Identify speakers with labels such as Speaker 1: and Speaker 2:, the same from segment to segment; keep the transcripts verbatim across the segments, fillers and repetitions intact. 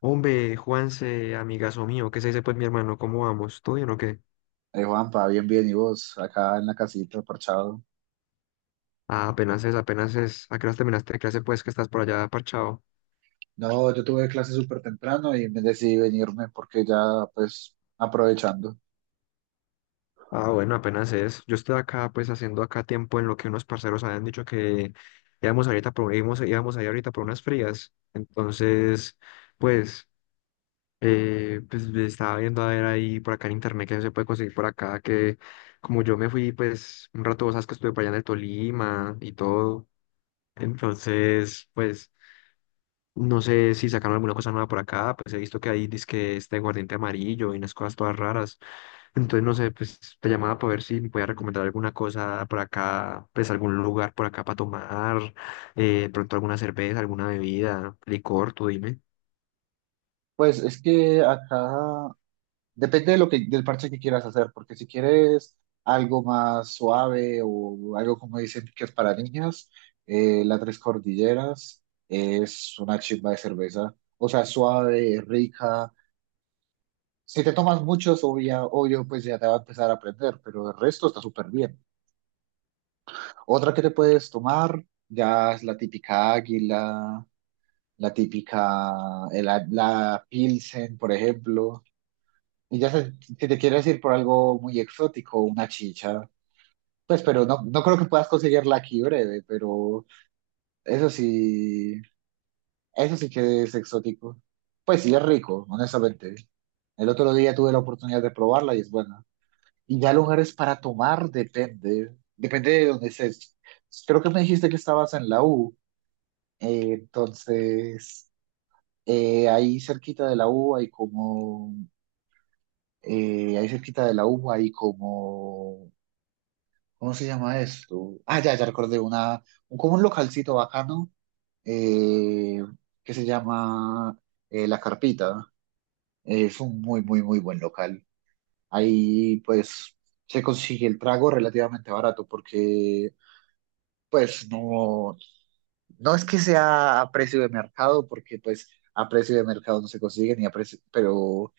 Speaker 1: Hombre, Juanse, amigazo mío, ¿qué se dice pues mi hermano? ¿Cómo vamos? ¿Todo bien o qué?
Speaker 2: Eh, Juanpa, bien, bien, ¿y vos? Acá en la casita, parchado.
Speaker 1: Ah, apenas es, apenas es. ¿A qué hora terminaste de clase pues que estás por allá parchado?
Speaker 2: No, yo tuve clase súper temprano y me decidí venirme porque ya, pues, aprovechando.
Speaker 1: Ah, bueno, apenas es. Yo estoy acá pues haciendo acá tiempo en lo que unos parceros habían dicho que íbamos ahorita por, íbamos, íbamos ahí ahorita por unas frías. Entonces, pues, eh, pues estaba viendo a ver ahí por acá en internet que se puede conseguir por acá, que como yo me fui pues un rato, vos sabes que estuve por allá en el Tolima y todo. Entonces, pues... No sé si sacaron alguna cosa nueva por acá, pues he visto que hay dizque este aguardiente amarillo y unas cosas todas raras. Entonces, no sé, pues te llamaba para ver si me podía recomendar alguna cosa por acá, pues algún lugar por acá para tomar, eh, pronto alguna cerveza, alguna bebida, licor, tú dime.
Speaker 2: Pues es que acá depende de lo que, del parche que quieras hacer, porque si quieres algo más suave o algo como dicen que es para niñas, eh, la Tres Cordilleras es una chimba de cerveza. O sea, suave, rica. Si te tomas muchos, obvia, obvio, pues ya te va a empezar a aprender, pero el resto está súper bien. Otra que te puedes tomar ya es la típica águila, la típica, eh, la, la Pilsen, por ejemplo. Y ya se- si si te quieres ir por algo muy exótico, una chicha, pues pero no, no creo que puedas conseguirla aquí breve, pero eso sí, eso sí que es exótico. Pues sí, es rico, honestamente. El otro día tuve la oportunidad de probarla y es buena. Y ya lugares para tomar depende, depende de dónde estés. Creo que me dijiste que estabas en la U. Eh, entonces, eh, ahí cerquita de la U hay como, eh, ahí cerquita de la U hay como, ¿cómo se llama esto? Ah, ya, ya recordé, una, como un localcito bacano eh, que se llama eh, La Carpita. Es un muy, muy, muy buen local. Ahí pues se consigue el trago relativamente barato porque pues no, no es que sea a precio de mercado, porque pues a precio de mercado no se consigue ni a precio, pero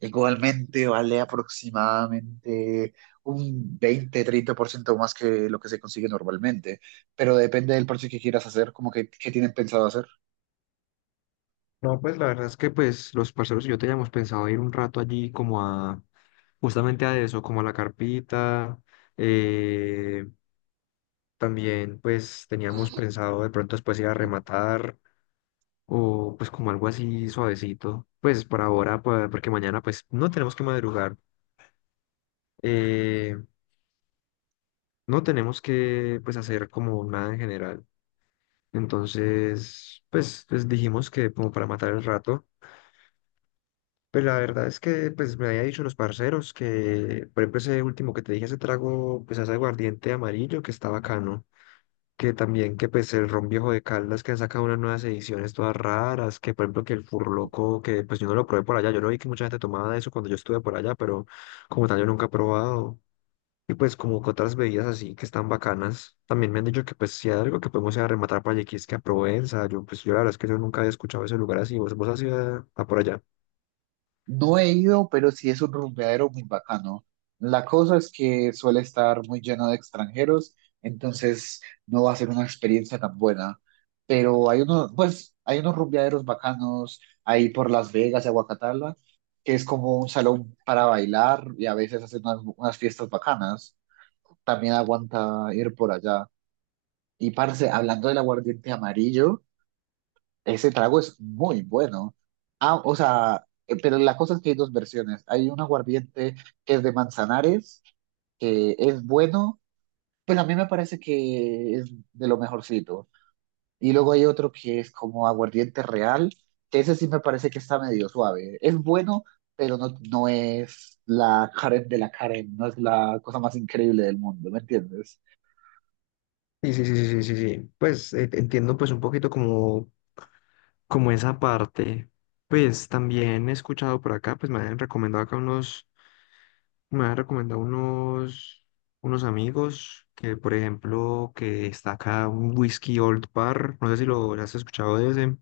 Speaker 2: igualmente vale aproximadamente un veinte treinta por ciento más que lo que se consigue normalmente, pero depende del precio que quieras hacer, como que, que tienen pensado hacer.
Speaker 1: No, pues la verdad es que pues los parceros y yo teníamos pensado ir un rato allí como a, justamente a eso, como a la carpita, eh, También pues teníamos pensado de pronto después ir a rematar o pues como algo así suavecito, pues por ahora, pa- porque mañana pues no tenemos que madrugar, eh, no tenemos que pues hacer como nada en general. Entonces, pues, pues dijimos que como para matar el rato, pero la verdad es que pues me había dicho los parceros que, por ejemplo, ese último que te dije, ese trago, pues ese aguardiente amarillo que está bacano. Que también que pues el ron viejo de Caldas que ha sacado unas nuevas ediciones todas raras, que por ejemplo que el Furloco, que pues yo no lo probé por allá, yo no vi que mucha gente tomaba de eso cuando yo estuve por allá, pero como tal yo nunca he probado. Y pues como que otras bebidas así que están bacanas, también me han dicho que pues si hay algo que podemos ir a rematar para Yequisque a Provenza, yo pues yo la verdad es que yo nunca había escuchado ese lugar así, vos, vos has ido a, a por allá.
Speaker 2: No he ido, pero sí es un rumbeadero muy bacano. La cosa es que suele estar muy lleno de extranjeros, entonces no va a ser una experiencia tan buena. Pero hay unos, pues, hay unos rumbeaderos bacanos ahí por Las Vegas y Aguacatala, que es como un salón para bailar y a veces hacen unas, unas fiestas bacanas. También aguanta ir por allá. Y parce, hablando del aguardiente amarillo. Ese trago es muy bueno. Ah, o sea, eh, pero la cosa es que hay dos versiones. Hay un aguardiente que es de Manzanares, que es bueno, pues a mí me parece que es de lo mejorcito. Y luego hay otro que es como aguardiente real, que ese sí me parece que está medio suave. Es bueno, pero no, no es la Karen de la Karen, no es la cosa más increíble del mundo, ¿me entiendes?
Speaker 1: Sí, sí, sí, sí, sí, sí, sí. Pues eh, entiendo pues un poquito como, como esa parte. Pues también he escuchado por acá, pues me han recomendado acá unos. Me han recomendado unos, unos amigos que, por ejemplo, que está acá un whisky Old Parr, no sé si lo has escuchado de ese,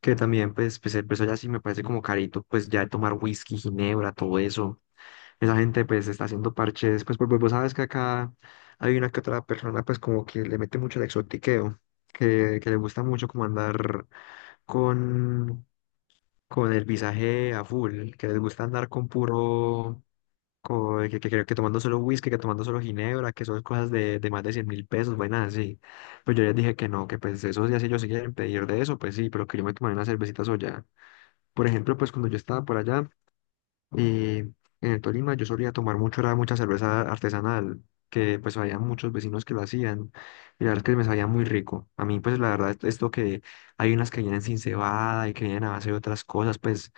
Speaker 1: que también, pues, pues, eh, pues allá sí me parece como carito, pues ya de tomar whisky, ginebra, todo eso. Esa gente, pues, está haciendo parches, pues, porque vos sabes que acá hay una que otra persona, pues, como que le mete mucho el exotiqueo, que, que le gusta mucho como andar con, con el visaje a full, que les gusta andar con puro co- que, que, creo que tomando solo whisky, que tomando solo ginebra, que son cosas de, de más de cien mil pesos, vainas así. Pues yo les dije que no, que pues esos días si ellos se quieren pedir de eso, pues sí, pero que yo me tomara una cervecita soya. Por ejemplo, pues cuando yo estaba por allá y en el Tolima, yo solía tomar mucho, era mucha cerveza artesanal, que pues había muchos vecinos que lo hacían, y la verdad es que me sabía muy rico. A mí, pues la verdad, esto que hay unas que vienen sin cebada y que vienen a base de otras cosas, pues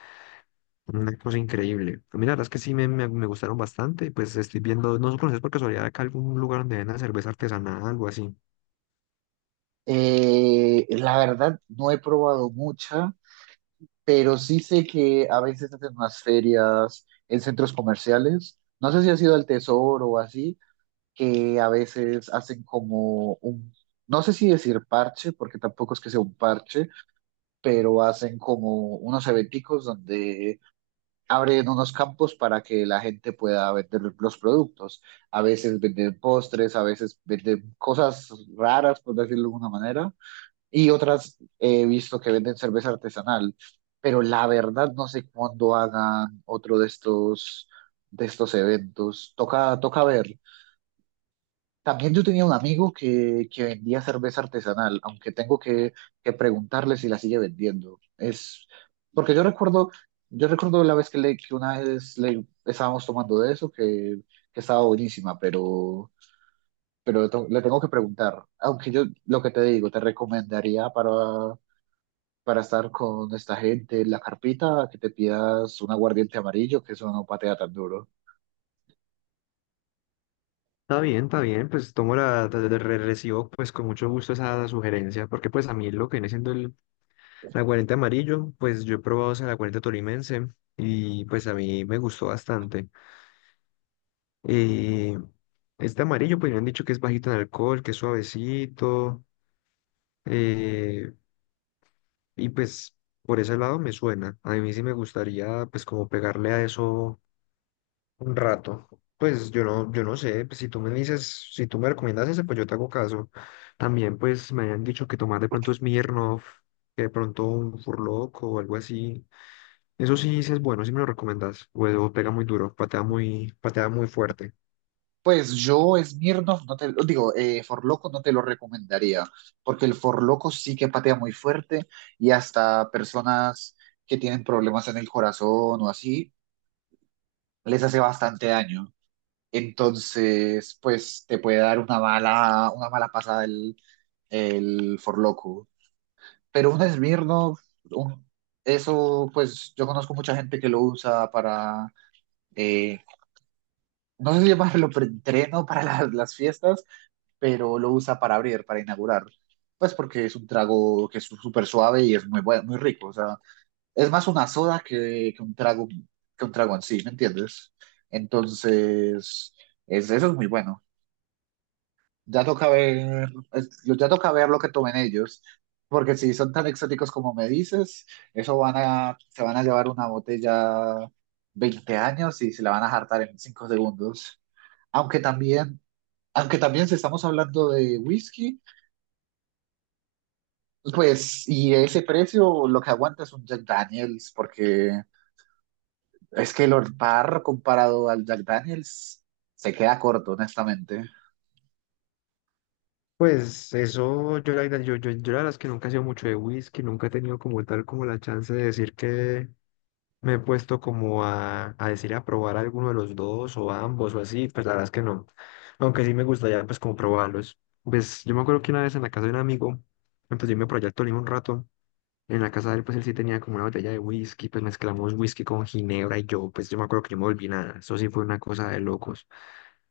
Speaker 1: una cosa increíble. Pues mira, la verdad es que sí me, me, me gustaron bastante. Pues estoy viendo, no sé, conoces por casualidad acá algún lugar donde venden cerveza artesanal, algo así.
Speaker 2: Eh, la verdad, no he probado mucha, pero sí sé que a veces hacen unas ferias en centros comerciales. No sé si ha sido al Tesoro o así, que a veces hacen como un, no sé si decir parche, porque tampoco es que sea un parche, pero hacen como unos eventicos donde abren unos campos para que la gente pueda vender los productos. A veces venden postres, a veces venden cosas raras, por decirlo de alguna manera, y otras eh, he visto que venden cerveza artesanal, pero la verdad no sé cuándo hagan otro de estos, de estos eventos. Toca, toca ver. También yo tenía un amigo que, que vendía cerveza artesanal, aunque tengo que, que preguntarle si la sigue vendiendo. Es porque yo recuerdo, yo recuerdo la vez que, le, que una vez le estábamos tomando de eso, que, que estaba buenísima, pero, pero le tengo que preguntar. Aunque yo lo que te digo, te recomendaría para para estar con esta gente en la carpita, que te pidas un aguardiente amarillo, que eso no patea tan duro.
Speaker 1: Está bien, está bien, pues tomo la, de- de- re- recibo pues con mucho gusto esa sugerencia, porque pues a mí lo que viene siendo el aguardiente amarillo, pues yo he probado ese aguardiente tolimense y pues a mí me gustó bastante. Eh, este amarillo pues me han dicho que es bajito en alcohol, que es suavecito, eh, y pues por ese lado me suena. A mí sí me gustaría pues como pegarle a eso un rato. Pues yo no, yo no sé, pues, si tú me dices, si tú me recomiendas ese, pues yo te hago caso. También pues me habían dicho que tomar de pronto Smirnoff, que de pronto un Furloco o algo así. Eso sí, sí es bueno, sí me lo recomiendas. O eso pega muy duro, patea muy, patea muy fuerte.
Speaker 2: Pues yo, Smirnoff, no te lo digo, eh, Forloco no te lo recomendaría, porque el Forloco sí que patea muy fuerte y hasta personas que tienen problemas en el corazón o así, les hace bastante daño. Entonces, pues te puede dar una mala, una mala pasada el, el Forloco. Pero un Smirnoff, un- eso pues yo conozco mucha gente que lo usa para, eh, no sé si llamarlo preentreno para la- las fiestas, pero lo usa para abrir, para inaugurar. Pues porque es un trago que es súper suave y es muy bueno, muy rico. O sea, es más una soda que, que un trago, que un trago en sí, ¿me entiendes? Entonces, es, eso es muy bueno. Ya toca ver, es- ya toca ver lo que tomen ellos, porque si son tan exóticos como me dices, eso van a, se van a llevar una botella veinte años y se la van a hartar en cinco segundos. Aunque también, aunque también si estamos hablando de whisky, pues, y ese precio, lo que aguanta es un Jack Daniels, porque es que el Old Parr comparado al Jack Daniels se queda corto, honestamente.
Speaker 1: Pues eso, yo la, verdad- yo, yo, yo la verdad es que nunca he sido mucho de whisky, nunca he tenido como tal como la chance de decir que me he puesto como a, a decir a probar alguno de los dos o ambos o así, pues la verdad es que no. Aunque sí me gustaría pues como probarlos. Pues yo me acuerdo que una vez en la casa de un amigo, entonces yo me proyecto Tolima un rato. En la casa de él, pues él sí tenía como una botella de whisky, pues mezclamos whisky con ginebra y yo, pues yo me acuerdo que yo me volví nada. Eso sí fue una cosa de locos.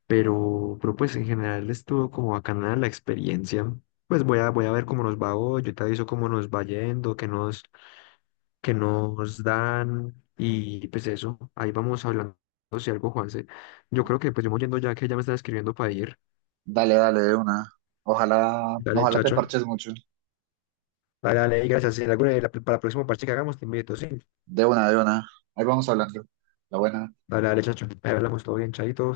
Speaker 1: Pero, pero pues en general estuvo como bacana la experiencia. Pues voy a, voy a ver cómo nos va hoy, yo te aviso cómo nos va yendo, qué nos que nos dan y pues eso, ahí vamos hablando si algo, Juanse. Yo creo que pues yo me voy yendo ya que ya me están escribiendo para ir.
Speaker 2: Dale, dale, de una. Ojalá,
Speaker 1: Dale,
Speaker 2: ojalá te
Speaker 1: chacho.
Speaker 2: parches mucho.
Speaker 1: Dale, dale, y gracias. Si en alguna- la- para el próximo parche que hagamos te invito, sí.
Speaker 2: De una, de una. Ahí vamos hablando. La buena.
Speaker 1: Dale, dale, chacho. Ahí hablamos todo bien, chaito.